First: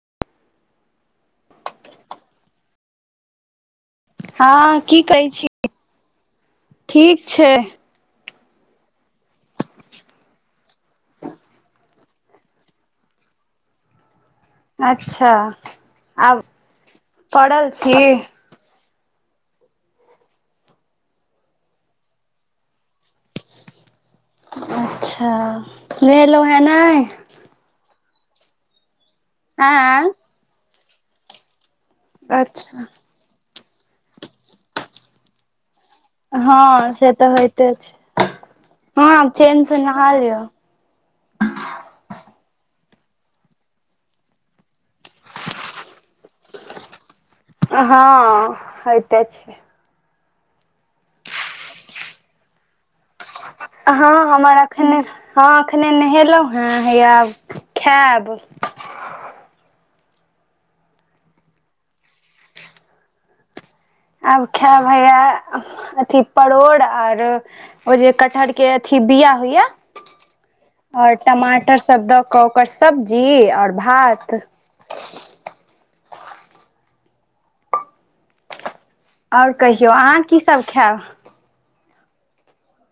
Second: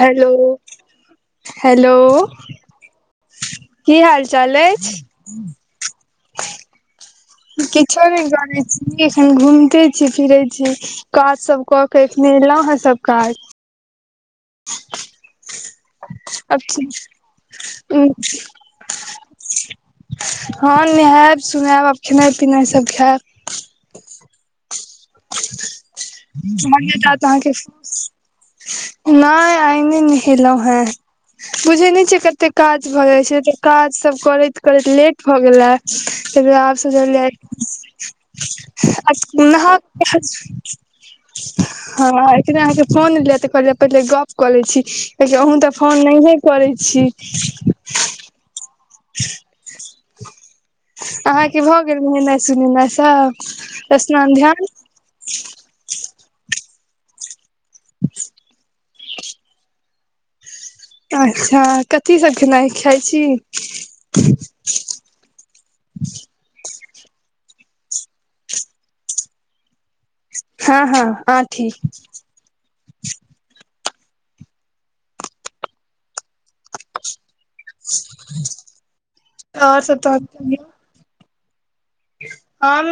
Hello hello की हाल चाल हँ अछि की कहै छी ठीक छै छोड़ करे छी एखन घूमते छी फिरे छी काज सब कऽ के एखने एलौ है सब काज [unintelligible] अच्छा आब पड़ल छी हँ नेहाएब सुनाएब आब खेनाइ पिनाइ सब खेएब अच्छा नेहेलो हँ नै ह नै आय नै आँ नहेलहु हैं बुझे न कछे कते अच्छा काज भ जाय छै तऽ काज सब करैत करैत लेट भ गेले त आग से हँ जल [unintelligible] तऽ होइते छै हँ अ आब नहा क [unintelligible] [inaudible] ह [unintelligible] हँ एतने अहाँ के फोन एले त कहलीयै पहिले गप क लै छी कियाकी अहुँ तऽ फोन नहिए करै छी आ हँ हैते छै अहाँके भऽ गेल नेहेनाइ सुनेनाइ सब हँ स्नान हमर ध्यान अखने हँ एखने नहेलौ ह हैया आब खेअब अच्छा कथी सब खेनाइ खाय छी, आब खेअब हैया अथी परोड़ आर ओ जे कटहर के अथी बिया होय हँ हँ आओर आठी टमाटर सब द ओकर स सब्जी आओर भात [inaudible] आओर कहियौ सब अहाँ तहन कहियौ कीसभ खेएब हम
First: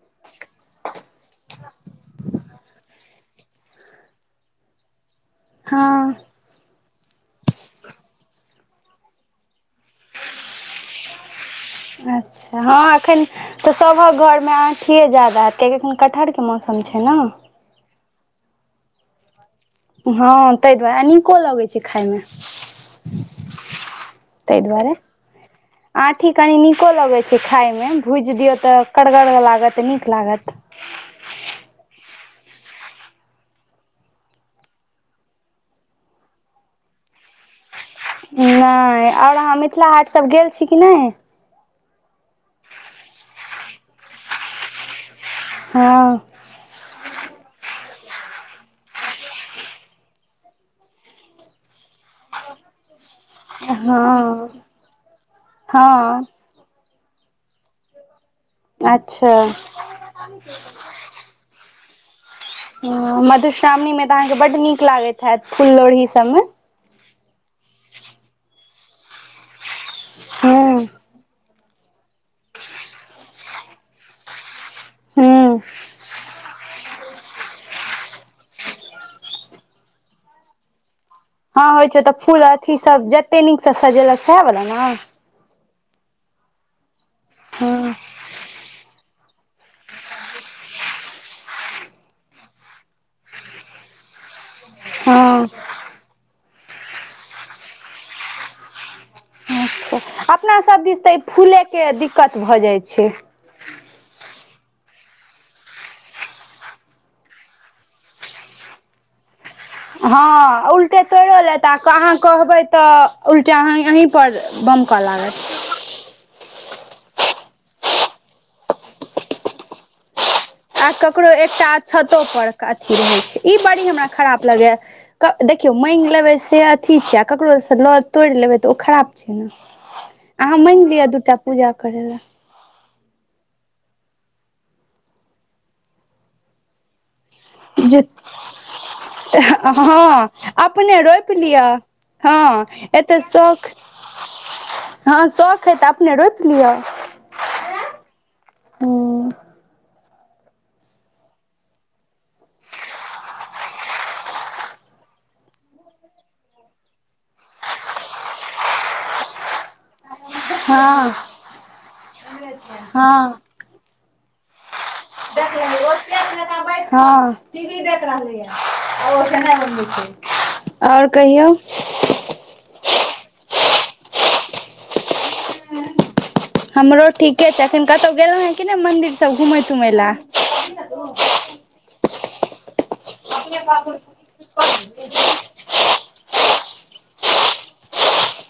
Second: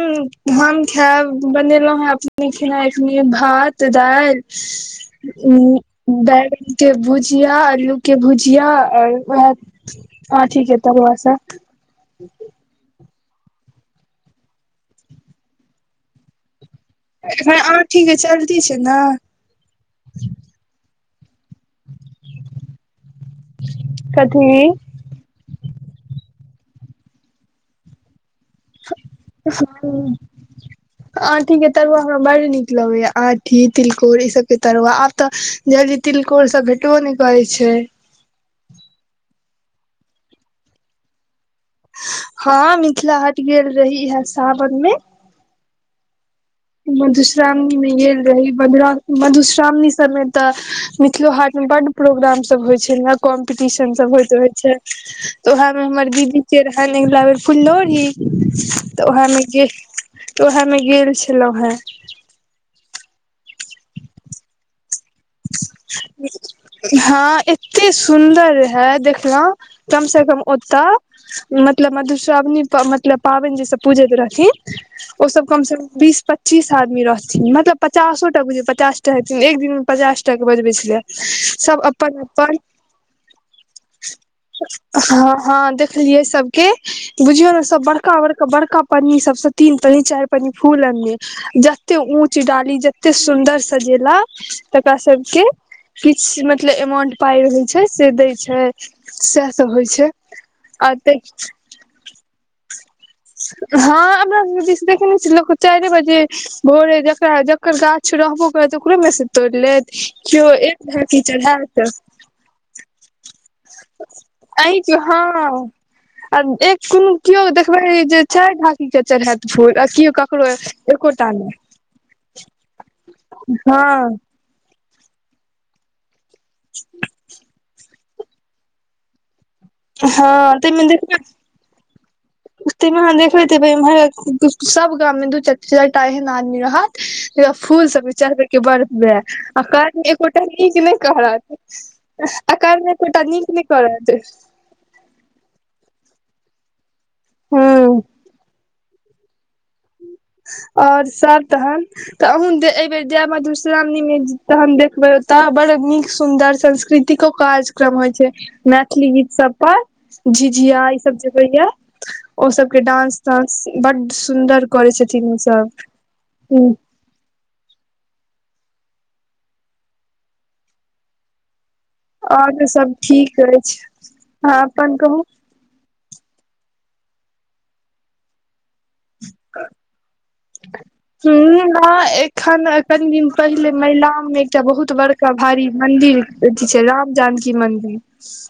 हम खायब बनेलौ हे अपने खेनाइ भात दझल हँ दै [unintelligible] के भुजिया आलू के भुजिया आओर नौवह आठी के तरुआ सब अच्छा हँ एखन तऽ सभक घरमे आठिए जादा किया कि एखन कटहर के मौसम छै न नै आठी [unintelligible] छै ने हँ तैय दुआरे नीको लगे छै खाय में [unintelligible] तैय कथी दुआरे आँठी कनि नीको लगैत छै खाय में भूजि दियौ तऽ कड़गर लागत नीक लागत आँठी केँ तरुआ हमरा बड्ड नीक लगैए आँठी तिलकोर ईसभ केँ तरुआ आब तऽ जल्दी तिलकोर सब भेटबो नै करै छै। नै और अहाँ मिथिला हाटसभ गेल छी कि नै- हँ मिथिला हट गेल रही इहै सावन में हँ मधुश्रावणी में गेल रही मधुश्रावणी सभ में तऽ मिथिलो हाट में बड प्रोग्राम सब होय छै ने कॉम्पटिशन सब होइत होय हँ छै तऽ ओएह में हमर हँ दीदी [unintelligible] फुल्लोढ़ी तऽ उह अच्छा में गेल [inaudible] उह मे गेल छै छेलै है मधुश्रावणी मे तऽ अहाँकेँ बड नीक लागैत हयैत फूल लोढ़ी सब में हँ एते सुन्दर रहै देखलौ कम स कम हूँ ओतऽ मतलब मधुश्रावणी मतलब पाबैन जेस पूजैत रहथिन ओ सब हूँ कम से कम बीस पच्चीस आदमी रहथिन मतलब पचासोटा बुझ पचास टा हेथिन एक दिन पचास टा कऽ बजबै छलियै। हँ सब होइ छै तऽ अपन फूल अपन अथी सब जते नीकसँ सजेलक सएह वला ने [inaudible] हँ हँ देख देखलियै सब केँ बुझियो न सब हँ बड़का बड़का बड़का पन्नी सब स तनी चाइर पन्नी फूल आनिए जते ऊँच डाली जते सुन्दर सजेल तकरा सब हँ केँ किछ मतब अमाउंट पाय रहै छै से दय छै सेह सब होइ अच्छा छै। अपना सभ आ दिस तऽ ई फूले केँ दिक्कत भऽ जै छै हँ अपना सब दिस देखेने छी लोक चाइरे बजे भोर जकरा ओकर गाछ रहबो करत ओकरो मे से तोड़ि लेत केओ हँ एक उल्टे ढकी तोड़ियो लेत आ चढ़त अहाँ कहबै तऽ उल्टा अ अही पर अहीं बम के कऽ लागत हँ आ ऐ कोन केओ देखबे जे चाइर ढाकी केँ चरहैत फूल आ केओ ककरो आ एकोटा ककरो नहि एकटा अक्षतो पर अथी रहैत छै ई बड़ी हमरा हँ खराब लगे कऽ देखियो माइंग लेबे से अथी छै आ ककरो से लऽ तोड़ लेबे तऽ ओ खराब छै न [inaudible] अहाँ हँ माइंग लिअ दूटा पूजा करै लऽ उठते मेहाँ देखबैत उम्हर दु सब गाम में दू चा चारटा एहन आदमी रहत फूल जे सब केँ चढ़बे केँ वै आ कहत हँ एकोटा नीक नै अपने रोपि लिअ कहत आ हँ काम एको एते टा नीक नै शौख करत हँ शौख है तऽ अपने रोइप लिय हुँ [unintelligible] और सब तहन तऽ अहन एहिबर जय मधुर मधुश्रामणी में तहन देखबे ओत बड़ नीक सुंदर सांस्कृतिको कार्यक्रम होय छै मैथिली गीत सब पर झिझिया ई हँ सब जे होे य ओ सब कऽ डांस हँ तांस बड सुंदर कर छथिन ई सब [inaudible] हु हँ कि देख रहलिहे [unintelligible] आओर कहियौ आओर तऽ सब ठीक अछि अहां अपन कहू हमरो ठीके छै एखन कतौह गेलहुँ हेँ कि नय मंन्दिर सब घुमय तुमय लए ह नय एखन कनि दिन पहिले महिलाम मे एकटा बहुत बड़का भरी मंदिर अथी छै राम जानकी मंन्दिर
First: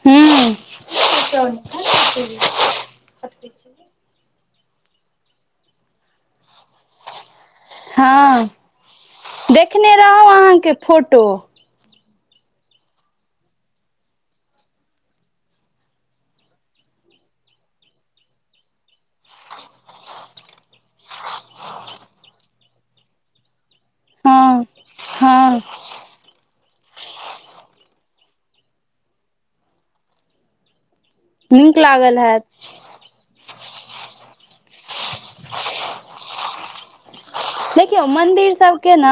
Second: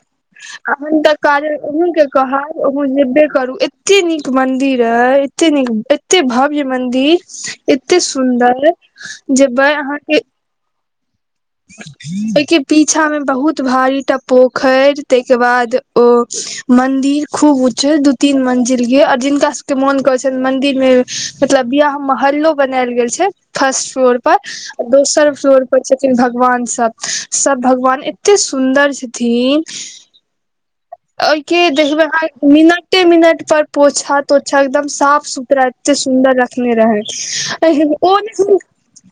हूँ अहन तऽ कार अहूंके कहब अहूँ जेबे करू एते नीक मंदिर अई एते नीक एते भव्य मंदिर एते हँ सुन्दर जेबै देखने अहाँके रहौ अहाँके फोटो ओईके पीछा मे बहुत भारीटा पोखरि ताहिके बाद ओ मंदिर खूब उच छै दू तीन मंजिल यै आओर जिनका सबके मोन करै छै मंदिर मे मतलब बियाह मोहल्लो बनायल गेल छै फर्स्ट फ्लोर पर हँ आ दोसर हँ फ्लोर पर छै भगवान सब सब भगवान एते सुन्दर छथिन ओहिके नीक लागल देहिबहा हैत मीनट एते मिनट पर पोछा तोछा एकदम साफ सुथरा एते सुन्दर रखने रहै तहन ओ नहि केना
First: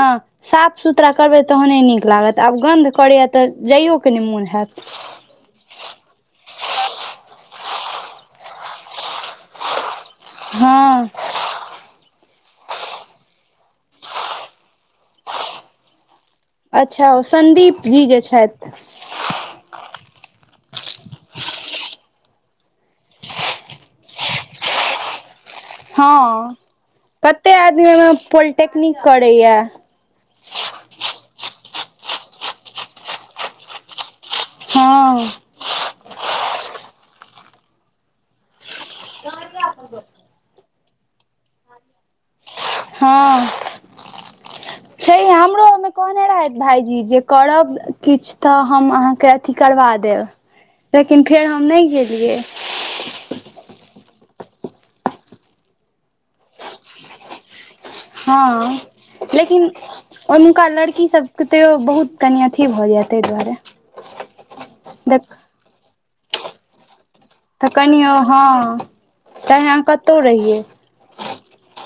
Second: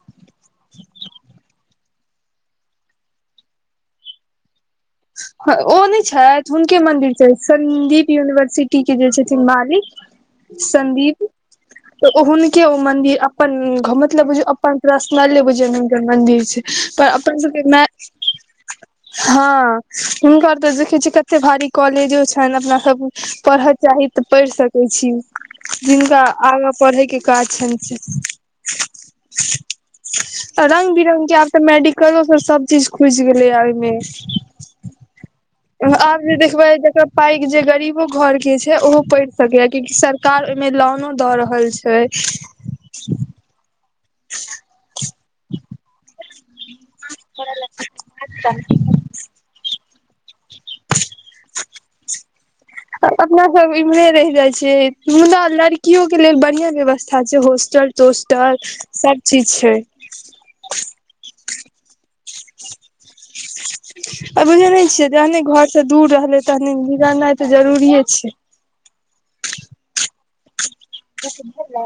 साफ सुथरा करबै तहने नीक लागत आब गन्ध करैया तऽ जाइयओके नय मोन हेऽत ओ नय छथि हुनके मन्दिर छै सन्दीप यूनिवर्सिटी के जे छथिन मालिक हँ संन्दीप [inaudible] तऽ ओ हुनके ओ मंदिर अपन घ मतलब बुझियौ अपन प्रश्नले बुझियौ हूनकरे मंदिर छै पर अच्छा ओ अपन सबके सदीप मै जी जे छथि हँ हुनका तऽ देखै छियै कते भारी कॉलेजो छनि अपना सब पढ़ऽ चाही तऽ पढ़ि सकै छी जिनका हँ आगाँ पढ़यके कते काज छनि आदमी ओहिमे पोलिटेक्निक करैया से रंग बिरंग के आब तऽ मेडिकलो सभ चीज खुजि गेलैया ओईमे हँ आब जे देखबै जकर पाई के जे गरीबो घर के छै ओहो पड़ि सकैया कियाकि सर कार ओईमे लोनो दऽ रहल छै हँ ह [inaudible] छै आ हमरो ओईमे कहने रहथि भाईजी जे करब किछ तऽ हम अहाँके अथि करबा देब लेकिन फेर हम नय गेलियै अपना सब इम्हरे रहि जाय छियै मुदा लड़कियो के लेल बढ़िया व्यवस्था छै होस्टल होस्टल सब चीज छै औनुका लड़की सब के तेयो बहुत कनि अथि भए जायत आ बुझेने नय छियै जहने देख घर से दूर रहले तनी बिगर नाइ तऽ जरूरिये छै तें हम कतौ रहियै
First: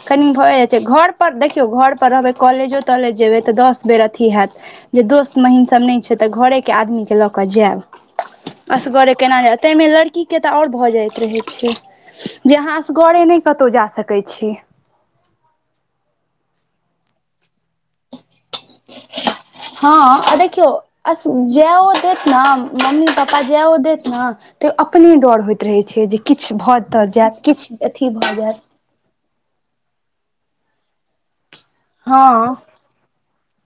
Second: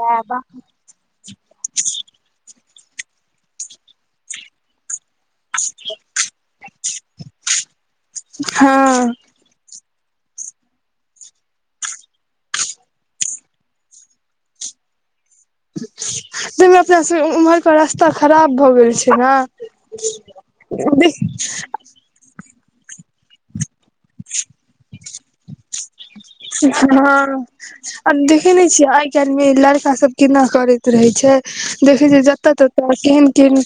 कनी भए जाइ छै घर पर देखियौ घर पर रहबै कॉलेजो तॉलेज जेबै तऽ दस बेर अथी हेऽत जे दोस्त महीम सभ नय छै तऽ घरेके आदमी के लऽ कऽ जेऽब हँ असगरे केना हेऽत तै मे लड़ की के तऽ आओर भऽ जाइत रहै छै जे अहाँ असगरे नय कतौ जा सकै छी तैयमे अपना सब उमहर पर रसता खराब भऽ गेल छै न हँ बीस न मम्मी पापा जायो देत न तयोऽ अपने डर होइत रहै छै जे किछु भऽ तऽ हँ जायत किछु आ अथी भऽ देखै जायत नै छीयाय आय आ काल मे लड़का सब केना करैत रहै छै देखै छै जत हँ त केहन केहन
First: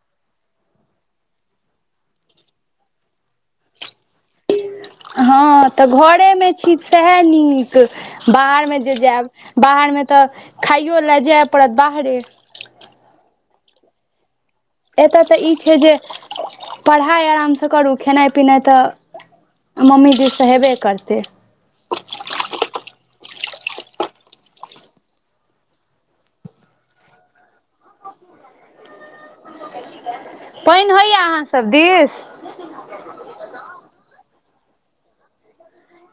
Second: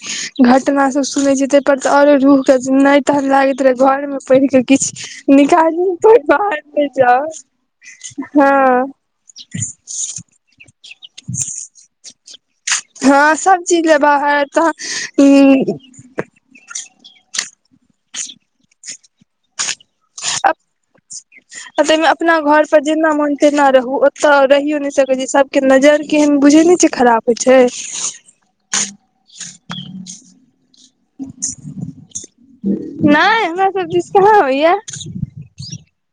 घटना सब सुनै छीयै तै पर औरो रूह के नै तहन लागैत रहै या घर मे प त किछु हँ निकाली पर बाहर नै जाउ ऽ बाहरमे हँ जे जायब बाहरमे तऽ खाइयो लए जाय पड़त बाहरे हँ सब चीज लेए बाहर एतय तऽ ई तहन छै जे पढ़ाइ आरामसँ करू खेनाइ पिनाइ तऽ। मम्मी दीस सँ हेबे करतै। आ ताईमे अपना घर पर जेना मोन तेना रहू ओतय रहियो नै सकै छी सब के नजर केहन बुझै नै छीयै खराब होय छै। ह [unintelligible] पैएन होइया अहाँ सब दिस। नै हमरा सब दीस कहाँ होइया।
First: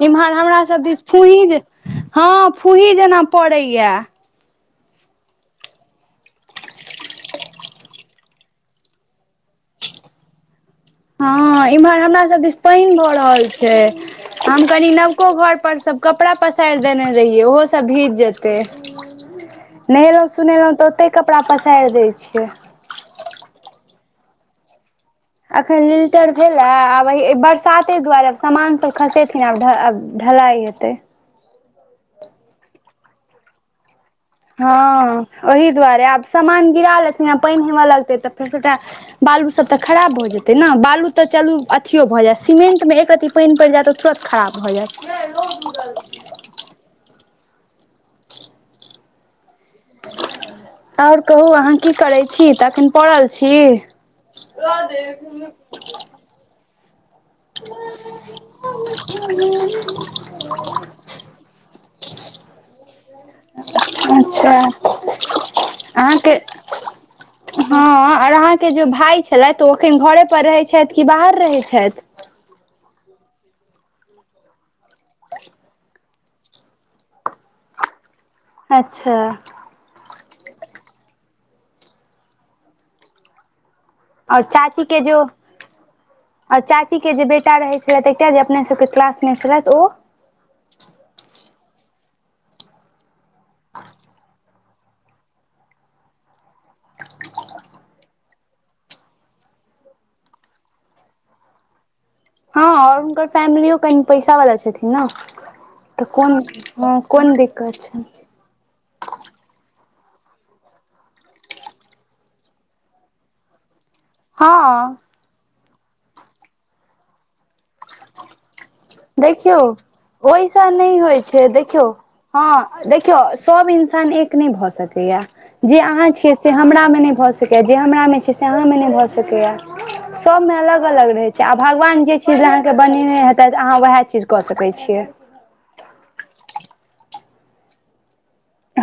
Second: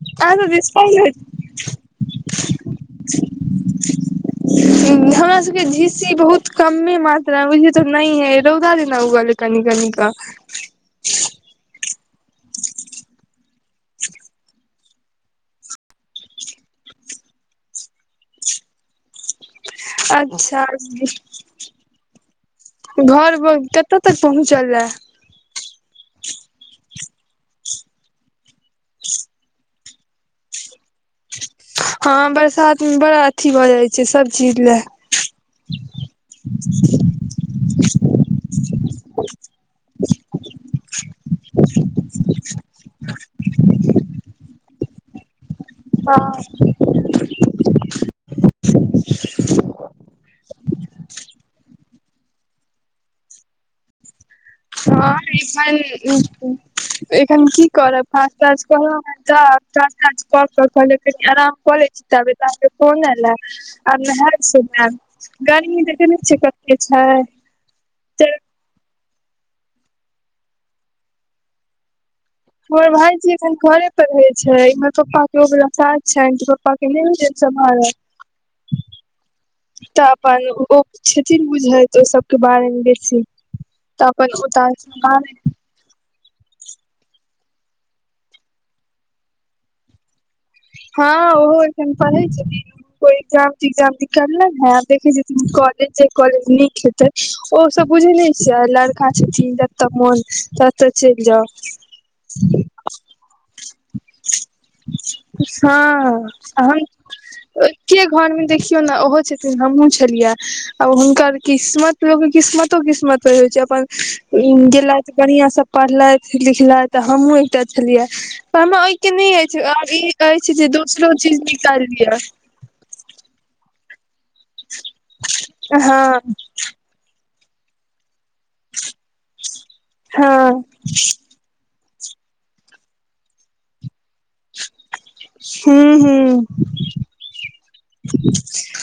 इम्हर हमरा सब दिस फूही जे हँ फूही जेना पड़ैया। हमरा सबके झीसी बहुत कमे मात्रा बुझियौ त नै हे रौदा जना उगल यै कनि कनि क। हँ इम्हर हमरा सब दिस पानि भऽ रहल छै। हम कनि नवको घरपर सब कपड़ा पसारि देने रहियै ओहोसब भीज जेतै। नहेलौं अच्छा सुनेलौं तऽ ओतै कपड़ा पसारि दैय छियै। घर ब कतय तक पहुँचलए। अखन लिल्टर भेला आब यही बरसाते दुआरे समान सब खसे एखन आब आब ढलाइ हेतै। हँ बरसात मे बड़ा अथी भऽ जाइ छै। सब चीज। लए हँ ओहि दुआरे आब सामान गिरा लेथिन आ पानि हेबय लगतै तऽ फेर सबटा। बालू सब तऽ खराब भऽ जेतै न बालू तऽ चलू अथियो भऽ जायत सीमेंटमे एकरत्ती। पानि पड़ि जायत तऽ तुरत खराब भऽ जाएत। हँ आओर कहू अहाँ की करै छी तखन पड़ल छी। हँ ए एखन की करब [unintelligible] सब काज कऽ क कहलियै कनि आराम कऽ लै छी ताबेत आहाँ के फोन ऐला। आब नहएब अच्छा सुनएब गर्मी देखैनैय अहाँके छीयाय कते छाय हँ आर अहाँके जे भाय छलथि ओ अखन घरे पर रहै छथि कि बाहर रहै छथि। हमर भायजी एखन घरे पर रहै छै इमहर पापा के उबला काज छनि तऽ पपा के नय होय छैन सम्हारत। अच्छा। तऽ अपन ओ [unintelligible] बुझैत ओ सबके बारेमे बेसी तऽ। अपन आ ओता चाची के जे ओ। आ चाचीके जे बेटा रहैत छलथि एकटा जे अपनेसबके क्लासमे छलथि ओ। हँ ओहो एखन पढ़ै छथिन। ओ एग्जाम तिग्जाम निकललै है देखै छथीन त कॉलेज जा कॉलेज नी खेतै ओ सब बुझे नै छियाय लड़का। छथीन जतऽ मोन तऽ त चलि जाउ। हँ आओर हुनकर फैमिलियो कनि पैसा वाला छथिन न। हँ अहन कोन दिक्कत एक्के छै घरमे देखि यौ ने ओहो छथिन हमहुँ छलिया आ हुनकर किस्मत लोकक किस्मतो किस्मत पर होइत छै अपन हँ गेलथि बढ़िया स पढ़लथि लिखलथि हमहुँ एकटा छलिया पर हमरा ओहिके नय देखियौ अछि आब ई अछि जे दोसरो चीज निकाइल लिय हं देखियौ सब इन्सान एक नय भऽ सकैया जे अहाँ हँ छियै से से हमरा मे नय भऽ सकैया जे हमरा मे छै से अहाँ मे नय भऽ सकैया हँ सबमे अलग अलग रहै छै आ भगवान जे चीज ले अहाँकेँ बनेने हेतैथ अहाँ वएह चीज कऽ सकै छियै हूं हूं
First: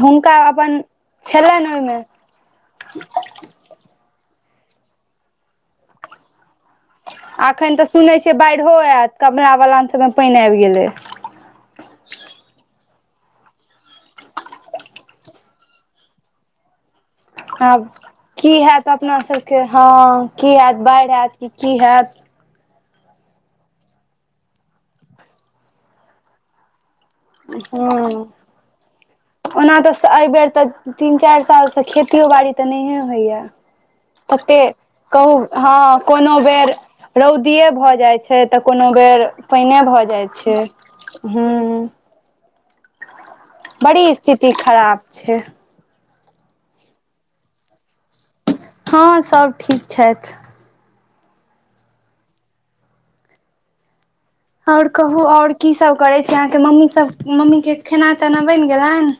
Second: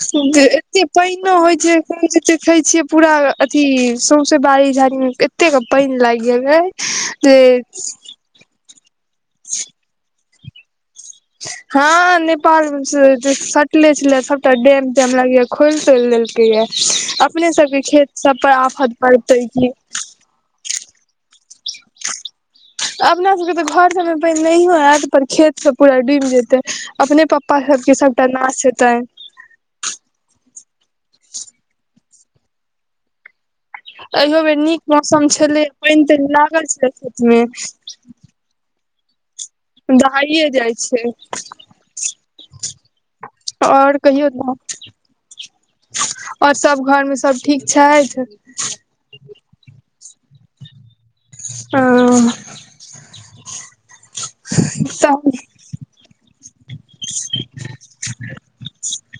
हुनका जे अपन एते पैनो होइ छलनि ओहिमे छैै [unintelligible] छियै पूरा अथी सौंसे बाड़ी झाड़ी मे एते कऽ पानि लागि गेलय एखन तऽ सुनै छियै बाइड़ो एत कमला बलान सभ मे पानि आबि गेलै हँ नेपाल से सटले छलैया सबटा डेम तेम लगैया खोईल तोईलि देलकै या अपने आब सबके खेत सब पर की हैत आफत अपना पड़तै सभके की हँ की एत बाढ़ि एत कि कि हेऽत अपना सब के त घर सब मे पानि नहियो एत पर खेत सब पूरा डूबि जेतै अपने पप्पा सब के हँ सबटा नास हेतनि ओना तऽ अईबेर तऽ तीन चारि सालसँ खेतियो बाड़ी तऽ नहिए होइये एहियो बेर ओते नीक मौसम कहू छलै हँ पानि तानि कोनो लागल बेर छलै खेत मे रौदिए भऽ जाइ छै छै तऽ कोनो बेर पनिए भऽ जाइ छै हुं आओर बड़ी कहियौ स्थिति न खराब छै आओर सब घर मे सब ठीक छथि हँ सब ठीक छथि हं आओर कहू हँ आओर की सब करै छी अहाँके मम्मी सब मम्मी के खेना तेना बनि गेलनि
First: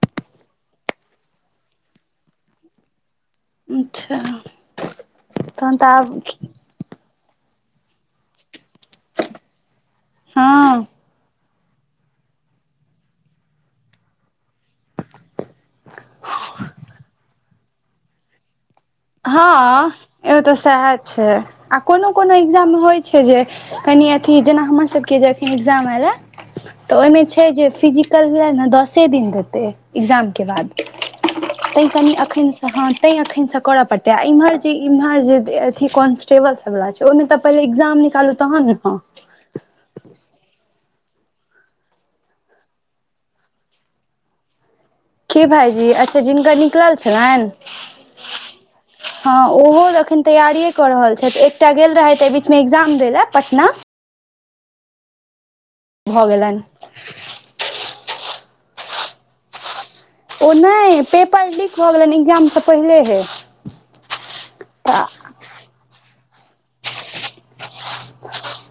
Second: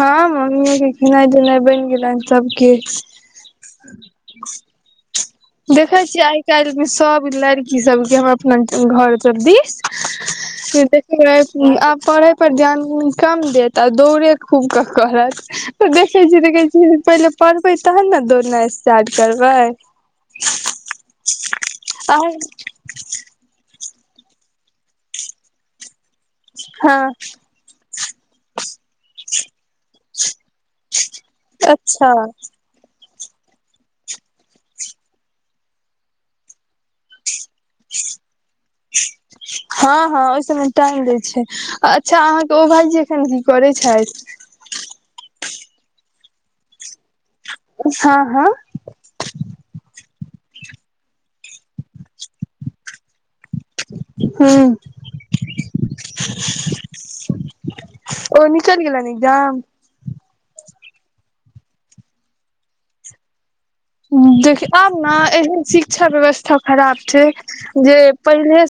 हँ मम्मीयो के खेनाइ देनाइ बनि गेलनि सब किछ अच्छा तहन तऽ देखै आब छियै आइ काल्हि मे सब लड़की सबके हम अपना घर सब दिस हँ [unintelligible] आब पढ़य पर ध्यान कम देत आ दौड़े खूब कऽ करत देखै छी तऽ कहै छी पहिले पढ़बै तहन ने दौड़नाइ स्टार्ट करबै एतऽ सएह छै आ कोनो कोनो एग्जाम होइ छै जे कनि अथी जेना हमर सबके जे अखन एग्जाम अयलै तऽ हँ ओईमे छै जे फिजिकल ये ने दसे दिन देतै एग्जाम के बाद तैं अच्छा कनि अखनसँ हँ तैं अखन से करऽ पड़तै आ इम्हर जे इम्हर जे अथी कॉन्स्टेबल छै ओहिमे तऽ पहले एकग्जाम निकालू तहन हेता हँ हँ ओई सब मे टाइम दै छै अच्छा अहाँके ओ भाइजी एखन की करै छथि की भाइजी अच्छा जिनकर निकलल छलनि हँ हँ हँ ओहोऽ अखन तैयारिए कऽ रहल छथि एकटा गेल रहथि एहि बीच मे एकग्जाम दै लऽ पटना हूं भऽ गेलनि ओ निकलि गेलनि एग्जाम ओ नय पेपर लीक भऽ गेलनि एग्जाम सऽ पहिलेहे देखि आब तऽ ने एहन शिक्षा व्यवस्था खराब छै जे पहिले